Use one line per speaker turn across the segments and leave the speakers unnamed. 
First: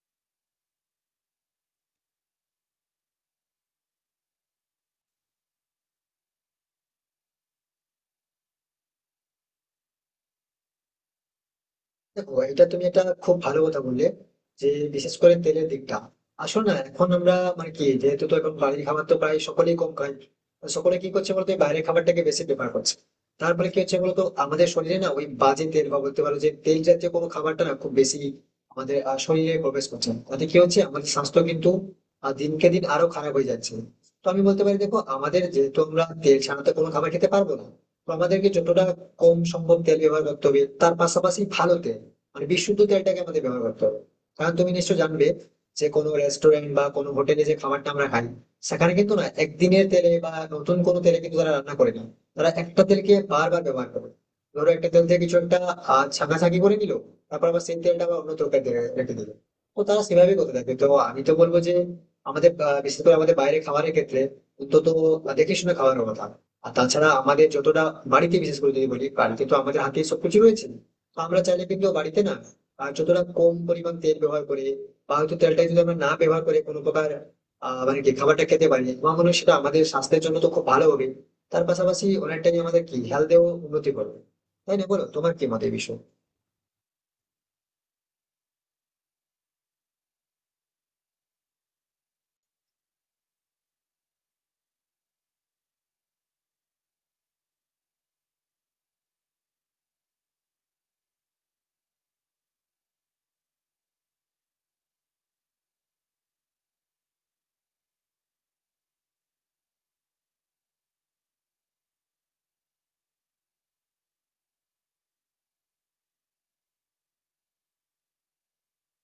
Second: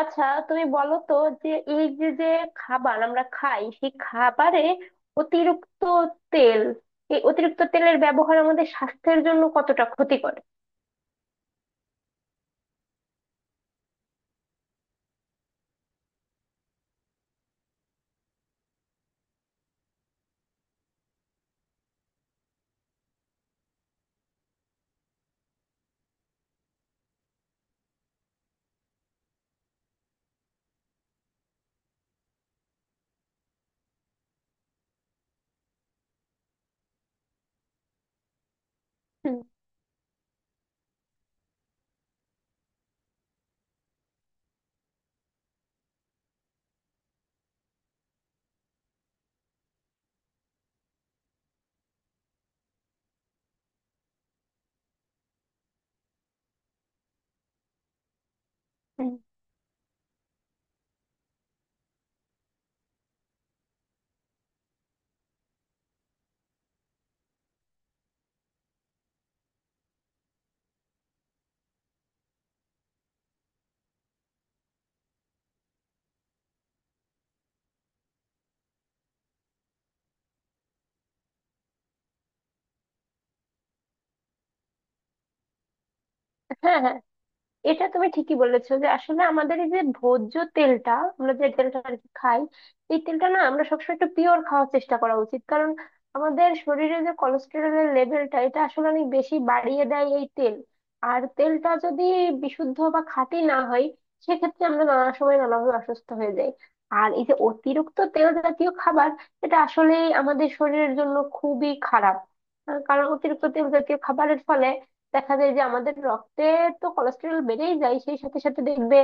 আচ্ছা, তুমি বলো তো, যে এই যে যে খাবার আমরা খাই, সেই খাবারে অতিরিক্ত তেল, এই অতিরিক্ত তেলের ব্যবহার আমাদের স্বাস্থ্যের জন্য কতটা ক্ষতিকর?
দেখো, এটা তুমি একটা খুব ভালো কথা বললে যে বিশেষ করে তেলের দিকটা আসলে না এখন আমরা মানে কি যেহেতু তো এখন বাড়ির খাবার তো প্রায় সকলেই কম খায়। তো সকলে কি করছে বলতো, এই বাইরের খাবারটাকে বেশি প্রেফার করছে। তারপরে কি হচ্ছে বলতো, আমাদের শরীরে না ওই বাজে তেল বা বলতে পারো যে তেল জাতীয় কোনো খাবারটা না খুব বেশি আমাদের শরীরে প্রবেশ করছে, তাতে কি হচ্ছে আমাদের স্বাস্থ্য কিন্তু দিনকে দিন আরো খারাপ হয়ে যাচ্ছে। তো আমি বলতে পারি, দেখো আমাদের যেহেতু আমরা তেল ছাড়া তো কোনো খাবার খেতে পারবো না, তো আমাদেরকে যতটা কম
হুম,
সম্ভব তেল ব্যবহার করতে হবে, তার পাশাপাশি ভালো তেল মানে বিশুদ্ধ তেলটাকে আমাদের ব্যবহার করতে হবে। কারণ তুমি নিশ্চয় জানবে যে কোনো রেস্টুরেন্ট বা কোনো হোটেলে যে খাবারটা আমরা খাই, সেখানে কিন্তু না একদিনের তেলে বা নতুন কোনো তেলে কিন্তু তারা রান্না করে না। তারা একটা তেলকে বারবার ব্যবহার করে। ধরো একটা তেল থেকে কিছু একটা ছাঁকাছাঁকি করে নিল, তারপর আবার সেই তেলটা আবার অন্য তরকারি
হুম।
রেখে দিল। তো তারা সেভাবেই করতে থাকে। তো আমি তো বলবো যে আমাদের বিশেষ করে আমাদের বাইরে খাবারের ক্ষেত্রে অন্তত দেখে শুনে খাওয়ার কথা। আর তাছাড়া আমাদের যতটা বাড়িতে, বিশেষ করে যদি বলি বাড়িতে তো আমাদের হাতে সবকিছু রয়েছে, তো আমরা চাইলে কিন্তু বাড়িতে না আর যতটা কম পরিমাণ তেল ব্যবহার করে বা হয়তো তেলটা যদি আমরা না ব্যবহার করে কোনো প্রকার আহ মানে কি খাবারটা খেতে পারি, আমার মনে হয় সেটা আমাদের স্বাস্থ্যের জন্য তো খুব ভালো হবে। তার পাশাপাশি অনেকটাই আমাদের কি হেলথেও উন্নতি করবে। তাই না, বলো তোমার কি মত এই বিষয়ে।
হ্যাঁ, হ্যাঁ, এটা তুমি ঠিকই বলেছো যে আসলে আমাদের এই যে ভোজ্য তেলটা, আমরা যে তেলটা আর কি খাই, এই তেলটা না আমরা সবসময় একটু পিওর খাওয়ার চেষ্টা করা উচিত। কারণ আমাদের শরীরে যে কোলেস্টেরলের লেভেলটা, এটা আসলে অনেক বেশি বাড়িয়ে দেয় এই তেল। আর তেলটা যদি বিশুদ্ধ বা খাঁটি না হয়, সেক্ষেত্রে আমরা নানা সময় নানাভাবে অসুস্থ হয়ে যাই। আর এই যে অতিরিক্ত তেল জাতীয় খাবার, এটা আসলে আমাদের শরীরের জন্য খুবই খারাপ। কারণ অতিরিক্ত তেল জাতীয় খাবারের ফলে দেখা যায় যে আমাদের রক্তে তো কোলেস্টেরল বেড়েই যায়। সেই সাথে সাথে দেখবে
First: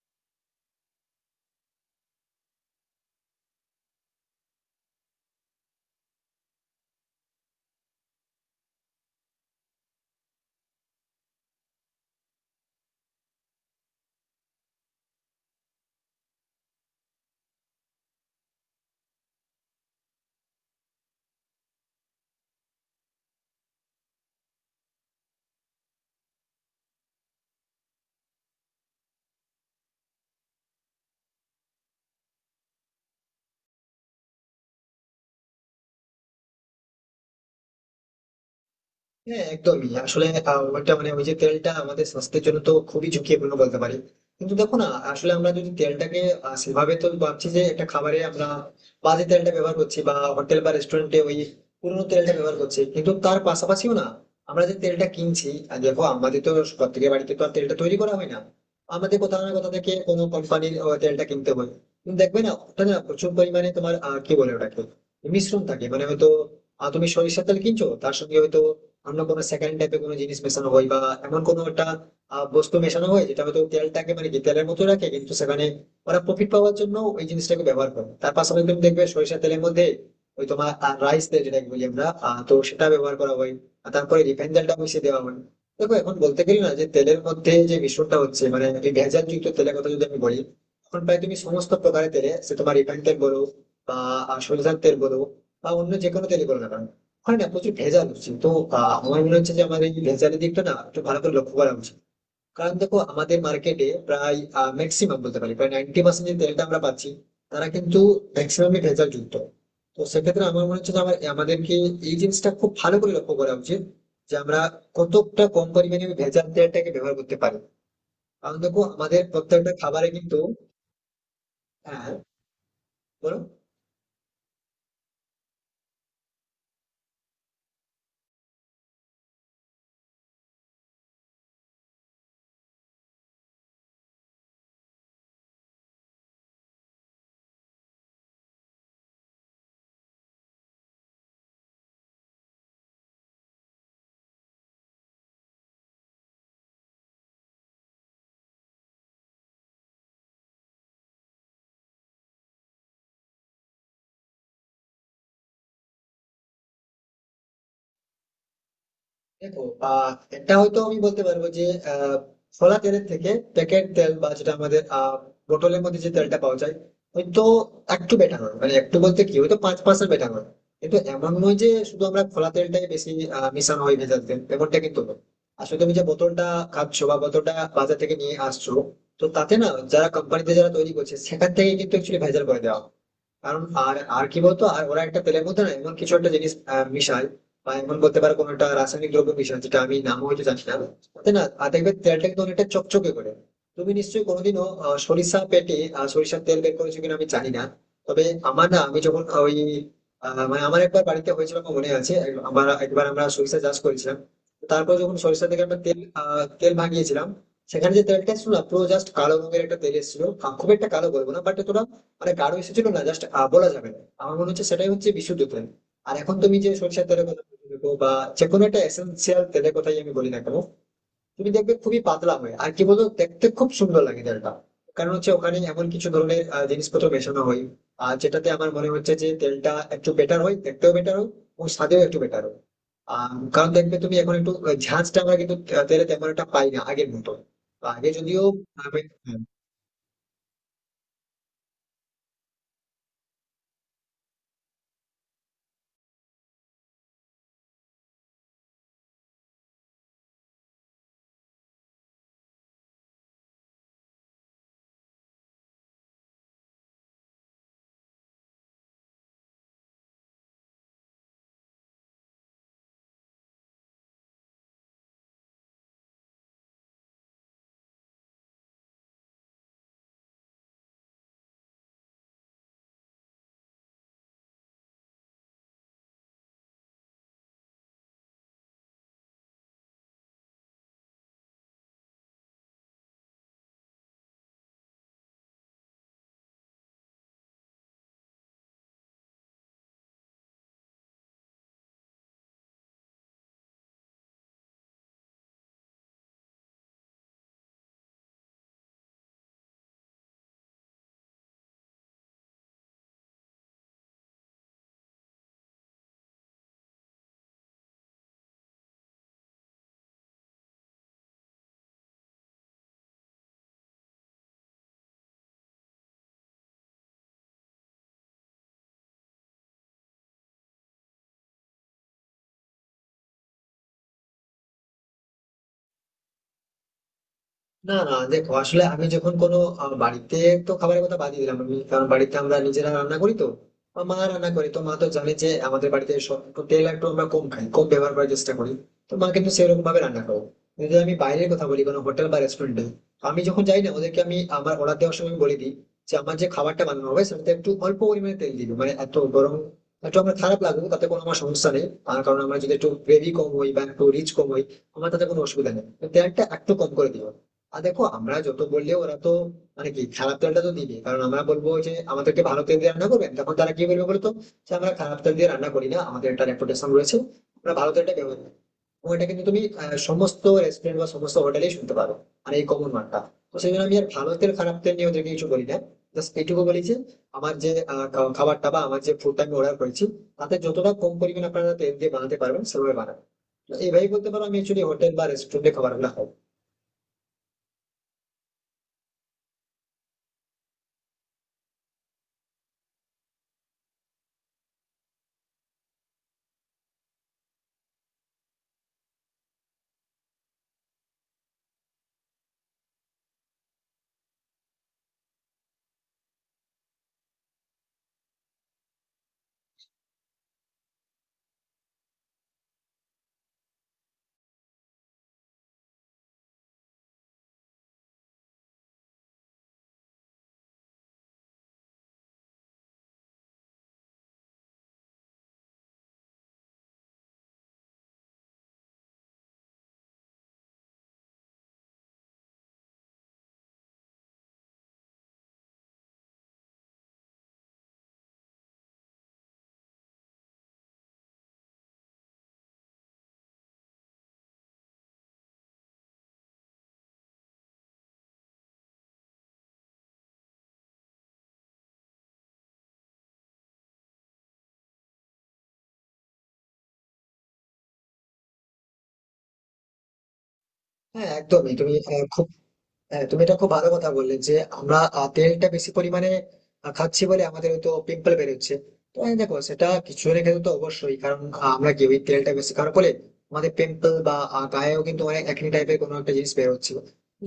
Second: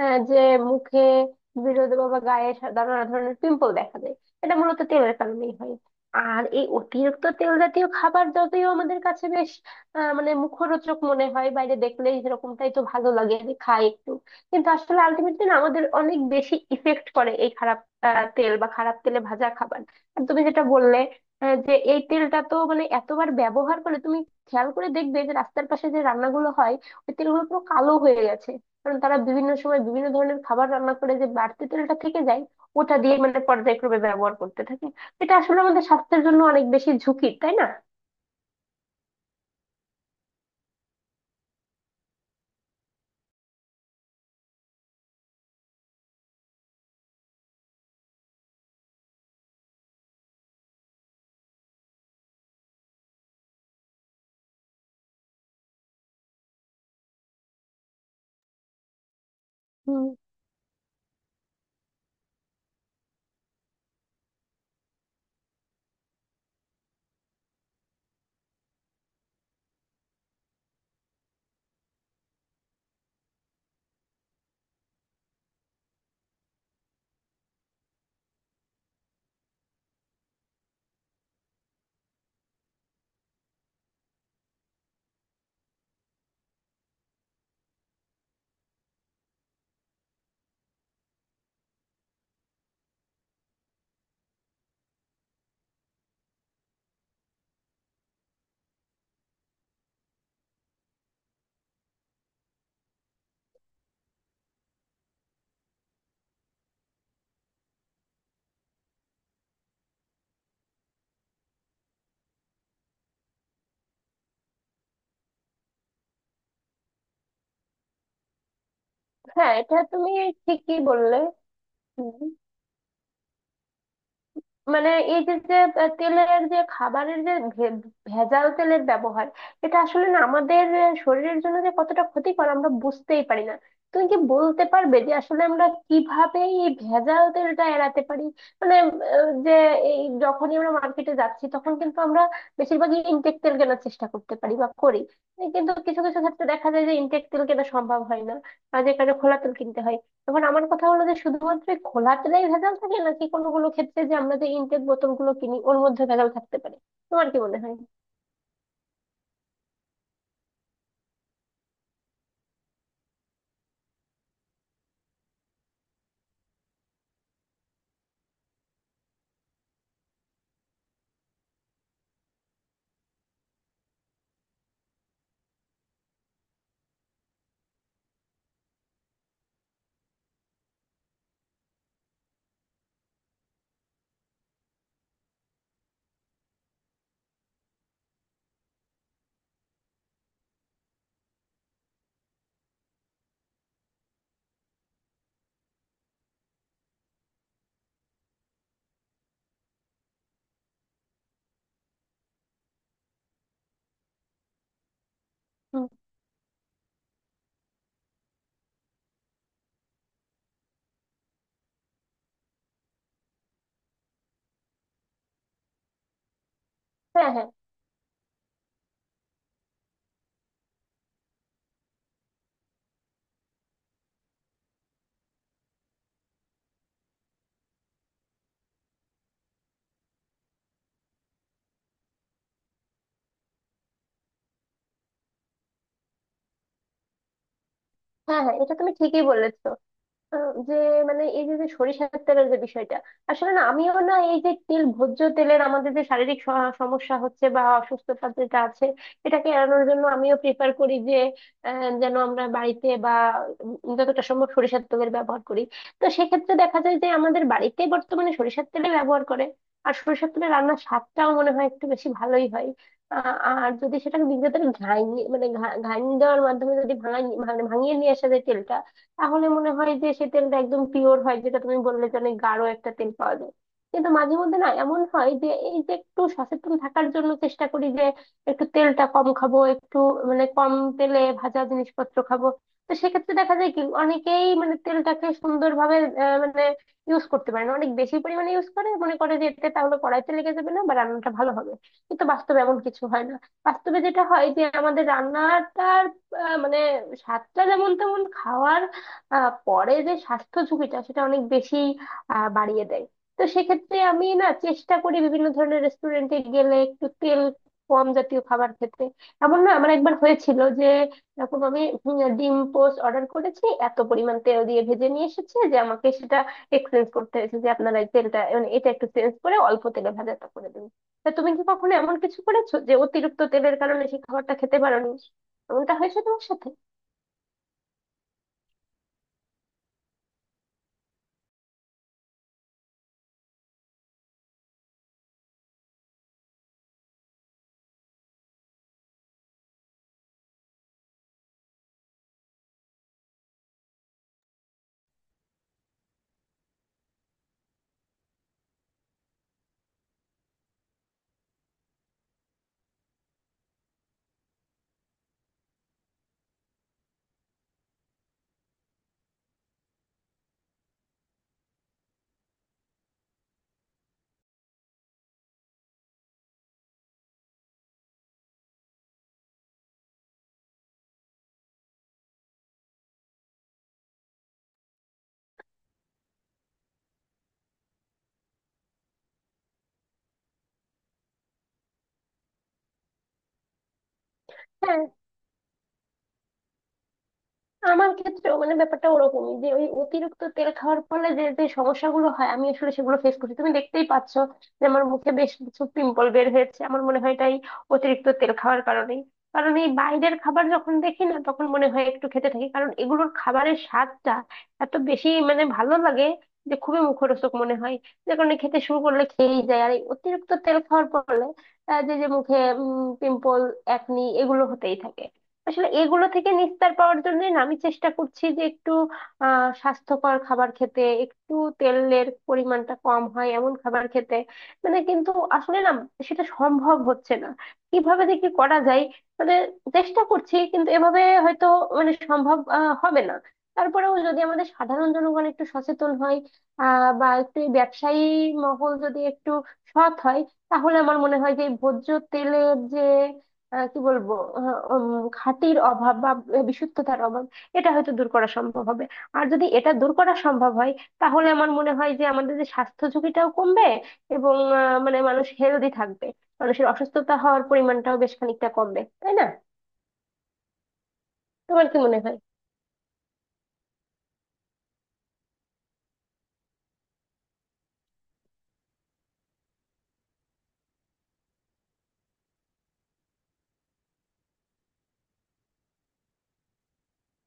যে মুখে, বিরোধে বা গায়ে নানা ধরনের পিম্পল দেখা যায়। এটা মূলত তেলের কারণেই হয়। আর এই অতিরিক্ত তেল জাতীয় খাবার যদিও আমাদের কাছে বেশ মানে মুখরোচক মনে হয়, বাইরে দেখলেই সেরকমটাই তো ভালো লাগে যে খাই একটু, কিন্তু আসলে আলটিমেটলি না আমাদের অনেক বেশি ইফেক্ট করে এই খারাপ তেল বা খারাপ তেলে ভাজা খাবার। আর তুমি যেটা বললে যে এই তেলটা তো মানে এতবার ব্যবহার করে, তুমি খেয়াল করে দেখবে যে রাস্তার পাশে যে রান্নাগুলো হয়, ওই তেলগুলো পুরো কালো হয়ে গেছে। কারণ তারা বিভিন্ন সময় বিভিন্ন ধরনের খাবার রান্না করে, যে বাড়তি তেলটা থেকে যায়, ওটা দিয়ে মানে পর্যায়ক্রমে ব্যবহার করতে থাকে। এটা আসলে আমাদের স্বাস্থ্যের জন্য অনেক বেশি ঝুঁকি, তাই না?
হ্যাঁ, একদমই। আসলে ওইটা মানে ওই যে তেলটা আমাদের স্বাস্থ্যের জন্য তো খুবই ঝুঁকিপূর্ণ বলতে পারি। কিন্তু দেখো না, আসলে আমরা যদি তেলটাকে সেভাবে তো ভাবছি যে একটা খাবারে আমরা বাজে তেলটা ব্যবহার করছি বা হোটেল বা রেস্টুরেন্টে ওই পুরোনো তেলটা ব্যবহার করছি, কিন্তু তার পাশাপাশিও না আমরা যে তেলটা কিনছি, আর দেখো আমাদের তো প্রত্যেকের বাড়িতে তো আর তেলটা তৈরি করা হয় না, আমাদের কোথাও না কোথাও থেকে
হুম।
কোনো কোম্পানির তেলটা কিনতে হয়। কিন্তু দেখবে না ওটা না প্রচুর পরিমাণে তোমার কি বলে ওটাকে, মিশ্রণ থাকে। মানে হয়তো তুমি সরিষার তেল কিনছো, তার সঙ্গে হয়তো অন্য কোনো সেকেন্ড টাইপের কোনো জিনিস মেশানো হয় বা এমন কোনো একটা বস্তু মেশানো হয় যেটা হয়তো তেলটাকে মানে কি তেলের মতো রাখে, কিন্তু সেখানে ওরা প্রফিট পাওয়ার জন্য ওই জিনিসটাকে ব্যবহার করে। তার পাশাপাশি তুমি দেখবে সরিষা তেলের মধ্যে ওই তোমার রাইস তেল যেটাকে বলি আমরা, তো সেটা ব্যবহার করা হয়, আর তারপরে রিফাইন তেলটা মিশিয়ে দেওয়া হয়। দেখো এখন বলতে গেলে না যে তেলের মধ্যে যে মিশ্রণটা হচ্ছে, মানে এই ভেজাল যুক্ত তেলের কথা যদি আমি বলি, এখন প্রায় তুমি সমস্ত প্রকারের তেলে, সে তোমার রিফাইন তেল বলো বা সরিষার তেল বলো বা অন্য যে কোনো তেলই বলো না কেন, ওখানে না প্রচুর ভেজাল হচ্ছে। তো আমার মনে হচ্ছে যে আমাদের এই ভেজালের দিকটা না একটু ভালো করে লক্ষ্য করা উচিত। কারণ দেখো আমাদের মার্কেটে প্রায় ম্যাক্সিমাম বলতে পারি প্রায় 90% যে তেলটা আমরা পাচ্ছি, তারা কিন্তু ম্যাক্সিমামই ভেজাল যুক্ত। তো সেক্ষেত্রে আমার মনে হচ্ছে যে আমাদেরকে এই জিনিসটা খুব ভালো করে লক্ষ্য করা উচিত যে আমরা কতটা কম পরিমাণে ওই ভেজাল তেলটাকে ব্যবহার করতে পারি। কারণ দেখো আমাদের
হ্যাঁ,
প্রত্যেকটা
এটা
খাবারে
তুমি
কিন্তু
ঠিকই বললে।
হ্যাঁ,
হুম।
বলো।
মানে এই যে যে তেলের যে, খাবারের যে, ভেজাল তেলের ব্যবহার, এটা আসলে না আমাদের শরীরের জন্য যে কতটা ক্ষতিকর, আমরা বুঝতেই পারি না। তুমি কি বলতে পারবে যে আসলে আমরা কিভাবে এই ভেজাল তেলটা এড়াতে পারি? মানে যে এই যখনই আমরা মার্কেটে যাচ্ছি, তখন কিন্তু আমরা বেশিরভাগই ইনটেক তেল কেনার চেষ্টা করতে পারি বা করি। কিন্তু কিছু কিছু ক্ষেত্রে দেখা যায় যে ইনটেক তেল কেনা সম্ভব হয় না, আর যে কারণে খোলা তেল কিনতে হয়। এবার আমার কথা হলো যে শুধুমাত্র এই খোলা তেলেই ভেজাল থাকে, নাকি কোনো কোনো ক্ষেত্রে যে আমরা যে ইনটেক বোতল গুলো কিনি ওর মধ্যে ভেজাল থাকতে পারে? তোমার কি মনে হয়?
দেখো, আহ এটা হয়তো আমি বলতে পারবো যে আহ ফলা তেলের থেকে প্যাকেট তেল বা যেটা আমাদের বোতলের মধ্যে যে তেলটা পাওয়া যায়, হয়তো একটু বেটার হয়। মানে একটু বলতে কি, হয়তো 5% বেটার হয়। কিন্তু এমন নয় যে শুধু আমরা ফলা তেলটাই বেশি মিশানো হয় ভেজাল তেল, এমনটা কিন্তু নয়। আসলে তুমি যে বোতলটা খাচ্ছো বা বোতলটা বাজার থেকে নিয়ে আসছো, তো তাতে না যারা কোম্পানিতে যারা তৈরি করছে সেখান থেকে কিন্তু একচুয়ালি ভেজাল করে দেওয়া হয়। কারণ আর আর কি বলতো, আর ওরা একটা তেলের মধ্যে না এমন কিছু একটা জিনিস মিশায় বা এমন বলতে পারো কোনো একটা রাসায়নিক দ্রব্য মিশায় যেটা আমি নামও হয়তো জানি না। তাই না? আর দেখবে তেলটা কিন্তু অনেকটা চকচকে করে। তুমি নিশ্চয়ই কোনোদিনও সরিষার তেল বের করেছো কিনা আমি জানি না। তবে আমার না, আমি যখন ওই মানে আমার একবার বাড়িতে হয়েছিল, আমার মনে আছে, আমার একবার আমরা সরিষা চাষ করেছিলাম। তারপর যখন সরিষা থেকে আমরা
হুম,
তেল ভাঙিয়েছিলাম, সেখানে যে তেলটা ছিল না, পুরো জাস্ট কালো রঙের একটা তেল এসেছিল। খুব একটা কালো বলবো না, বাট এতটা মানে গাঢ় এসেছিল না। জাস্ট বলা যাবে না, আমার মনে হচ্ছে সেটাই হচ্ছে বিশুদ্ধ তেল। আর এখন তুমি যে সরিষার তেলের
হ্যাঁ,
কথা
হ্যাঁ।
বলছো বা যে কোনো একটা এসেন্সিয়াল তেলের কথাই আমি বলি না কেন, তুমি দেখবে খুবই পাতলা হয়। আর কি বলতো, দেখতে খুব সুন্দর লাগে তেলটা। কারণ হচ্ছে ওখানে এমন কিছু ধরনের জিনিসপত্র মেশানো হয়, আর যেটাতে আমার মনে হচ্ছে যে তেলটা একটু বেটার হয়, দেখতেও বেটার হয়, ও স্বাদেও একটু বেটার হয়। কারণ দেখবে তুমি এখন একটু ঝাঁঝটা আমরা কিন্তু তেলে তেমন একটা পাই না আগের মতো। আগে
হ্যাঁ,
যদিও
হ্যাঁ, এটা তুমি ঠিকই
হ্যাঁ।
বলেছ। যে, মানে এই যে যে সরিষার তেলের যে বিষয়টা, আসলে না আমিও না এই যে তেল, ভোজ্য তেলের আমাদের যে শারীরিক সমস্যা হচ্ছে বা অসুস্থতা যেটা আছে, এটাকে এড়ানোর জন্য আমিও প্রিফার করি যে যেন আমরা বাড়িতে বা যতটা সম্ভব সরিষার তেলের ব্যবহার করি। তো সেক্ষেত্রে দেখা যায় যে আমাদের বাড়িতে বর্তমানে সরিষার তেলে ব্যবহার করে। আর সরিষার তেলে রান্নার স্বাদটাও মনে হয় একটু বেশি ভালোই হয়। আ- আর যদি সেটাকে নিজেদের ঘাইনি মানে ঘাইনি দেওয়ার মাধ্যমে যদি ভাঙিয়ে নিয়ে আসা যায় তেলটা, তাহলে মনে হয় যে সে তেলটা একদম পিওর হয়, যেটা তুমি বললে যে অনেক গাঢ় একটা তেল পাওয়া যায়। কিন্তু মাঝে মধ্যে না এমন হয় যে এই যে একটু সচেতন থাকার জন্য চেষ্টা করি যে একটু তেলটা কম খাবো, একটু মানে কম তেলে ভাজা জিনিসপত্র খাবো। তো সেক্ষেত্রে দেখা যায় কি, অনেকেই মানে তেলটাকে সুন্দরভাবে মানে ইউজ করতে পারে না, অনেক বেশি পরিমাণে ইউজ করে, মনে করে যে এতে তাহলে কড়াইতে লেগে যাবে না বা রান্নাটা ভালো হবে। কিন্তু বাস্তবে এমন কিছু হয় না। বাস্তবে যেটা হয় যে আমাদের রান্নাটার মানে স্বাদটা যেমন তেমন, খাওয়ার পরে যে স্বাস্থ্য ঝুঁকিটা সেটা অনেক বেশি বাড়িয়ে দেয়। তো সেক্ষেত্রে আমি না চেষ্টা করি বিভিন্ন ধরনের রেস্টুরেন্টে গেলে একটু তেল কম জাতীয় খাবার খেতে। এমন না, আমার একবার হয়েছিল যে এরকম আমি ডিম পোস্ট অর্ডার করেছি, এত পরিমাণ তেল দিয়ে ভেজে নিয়ে এসেছে যে আমাকে সেটা এক্সচেঞ্জ করতে হয়েছে, যে আপনারা এই তেলটা মানে এটা একটু চেঞ্জ করে অল্প তেলে ভাজাটা করে দিন। তা তুমি কি কখনো এমন কিছু করেছো যে অতিরিক্ত তেলের কারণে সেই খাবারটা খেতে পারোনি? এমনটা হয়েছে তোমার সাথে?
না না, দেখো আসলে আমি যখন কোনো বাড়িতে তো খাবারের কথা বাদ দিলাম আমি, কারণ বাড়িতে আমরা নিজেরা রান্না করি, তো আমার মা রান্না করে, তো মা তো জানে যে আমাদের বাড়িতে সব একটু তেল একটু আমরা কম খাই, কম ব্যবহার করার চেষ্টা করি, তো মা কিন্তু সেরকম ভাবে রান্না করো। যদি আমি বাইরের কথা বলি, কোনো হোটেল বা রেস্টুরেন্টে আমি যখন যাই না, ওদেরকে আমি আমার অর্ডার দেওয়ার সময় আমি বলে দিই যে আমার যে খাবারটা বানানো হবে সেটাতে একটু অল্প পরিমাণে তেল দিবে, মানে এত গরম একটু আমার খারাপ লাগবে, তাতে কোনো আমার সমস্যা নেই। আর কারণ আমার যদি একটু গ্রেভি কম হয় বা একটু রিচ কম হয়, আমার তাতে কোনো অসুবিধা নেই, তেলটা একটু কম করে দিও। আর দেখো আমরা যত বললেও ওরা তো মানে কি খারাপ তেলটা তো দিবে। কারণ আমরা বলবো যে আমাদেরকে ভালো তেল দিয়ে রান্না করবেন, তখন তারা কি বলবে বলতো, যে আমরা খারাপ তেল দিয়ে রান্না করি না, আমাদের একটা রেপুটেশন রয়েছে, আমরা ভালো তেলটা ব্যবহার করি। এবং এটা কিন্তু তুমি সমস্ত রেস্টুরেন্ট বা সমস্ত হোটেলেই শুনতে পারো। আর এই কমন মানটা, তো সেই জন্য আমি আর ভালো তেল খারাপ তেল নিয়ে ওদেরকে কিছু বলি না। জাস্ট এইটুকু বলি যে আমার যে খাবারটা বা আমার যে ফুডটা আমি অর্ডার করেছি, তাতে যতটা কম পরিমাণ আপনারা তেল দিয়ে বানাতে পারবেন সেভাবে বানাবেন। তো এইভাবেই বলতে পারো আমি অ্যাকচুয়ালি
হ্যাঁ।
হোটেল বা রেস্টুরেন্টে খাবারগুলো খাই।
আমার ক্ষেত্রে মানে ব্যাপারটা ওরকমই, যে ওই অতিরিক্ত তেল খাওয়ার ফলে যে যে সমস্যাগুলো হয়, আমি আসলে সেগুলো ফেস করছি। তুমি দেখতেই পাচ্ছ যে আমার মুখে বেশ কিছু পিম্পল বের হয়েছে, আমার মনে হয় এটাই অতিরিক্ত তেল খাওয়ার কারণেই। কারণ এই বাইরের খাবার যখন দেখি না, তখন মনে হয় একটু খেতে থাকি, কারণ এগুলোর খাবারের স্বাদটা এত বেশি মানে ভালো লাগে যে খুবই মুখরোচক মনে হয়, যে কারণে খেতে শুরু করলে খেয়েই যায়। আর এই অতিরিক্ত তেল খাওয়ার ফলে যে যে মুখে পিম্পল, একনি, এগুলো হতেই থাকে। আসলে এগুলো থেকে নিস্তার পাওয়ার জন্য না আমি চেষ্টা করছি যে একটু স্বাস্থ্যকর খাবার খেতে, একটু তেলের পরিমাণটা কম হয় এমন খাবার খেতে। মানে কিন্তু আসলে না সেটা সম্ভব হচ্ছে না। কিভাবে যে কি করা যায়, মানে চেষ্টা করছি, কিন্তু এভাবে হয়তো মানে সম্ভব হবে না। তারপরেও যদি আমাদের সাধারণ জনগণ একটু সচেতন হয়, বা একটু এই ব্যবসায়ী মহল যদি একটু সৎ হয়, তাহলে আমার মনে হয় যে এই ভোজ্য তেলের যে আহ, কি বলবো আহ, উম, খাঁটির অভাব বা বিশুদ্ধতার অভাব, এটা হয়তো দূর করা সম্ভব হবে। আর যদি এটা দূর করা সম্ভব হয়, তাহলে আমার মনে হয় যে আমাদের যে স্বাস্থ্য ঝুঁকিটাও কমবে, এবং মানে মানুষ হেলদি থাকবে, মানুষের অসুস্থতা হওয়ার পরিমাণটাও বেশ খানিকটা কমবে, তাই না?
হ্যাঁ, একদমই
তোমার
তুমি
কি মনে
আহ,
হয়?
খুব হ্যাঁ, তুমি এটা খুব ভালো কথা বললে যে আমরা তেলটা বেশি পরিমাণে খাচ্ছি বলে আমাদের হয়তো পিম্পল বেরোচ্ছে। তো হ্যাঁ, দেখো সেটা কিছু জনের ক্ষেত্রে তো অবশ্যই। কারণ আমরা কি ওই তেলটা বেশি খাওয়ার ফলে আমাদের পিম্পল বা গায়েও কিন্তু অনেক একনি টাইপের কোনো একটা জিনিস বেরোচ্ছে।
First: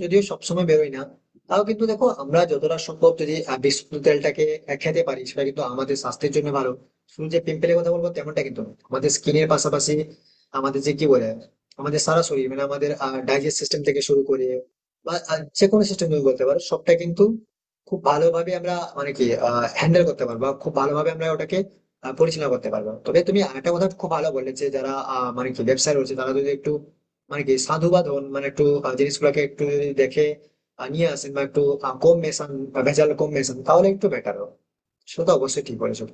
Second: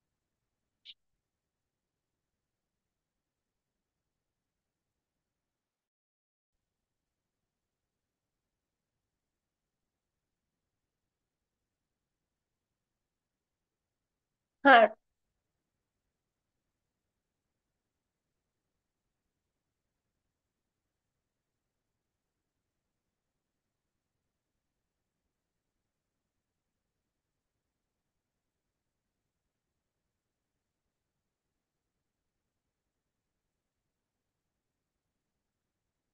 যদিও সবসময় বেরোয় না, তাও কিন্তু দেখো আমরা যতটা সম্ভব যদি বিশুদ্ধ তেলটাকে খেতে পারি, সেটা কিন্তু আমাদের স্বাস্থ্যের জন্য ভালো। শুধু যে পিম্পলের কথা বলবো তেমনটা কিন্তু নয়। আমাদের স্কিনের পাশাপাশি আমাদের যে কি বলে, আমাদের সারা শরীর, মানে আমাদের ডাইজেস্ট সিস্টেম থেকে শুরু করে
হ্যাঁ
বা যে কোনো সিস্টেম তুমি বলতে পারো। সবটা কিন্তু খুব ভালোভাবে আমরা মানে কি আ হ্যান্ডেল করতে পারবো। বা খুব ভালোভাবে আমরা ওটাকে পরিচালনা করতে পারবো। তবে তুমি আরেকটা কথা খুব ভালো বললে যে যারা মানে কি ব্যবসায় রয়েছে, তারা যদি একটু মানে কি সাধুবাদ হন, মানে একটু জিনিসগুলোকে একটু যদি দেখে নিয়ে আসেন বা একটু কম মেশান বা ভেজাল কম মেশান, তাহলে একটু বেটার হবে। সেটা তো অবশ্যই ঠিক বলেছো।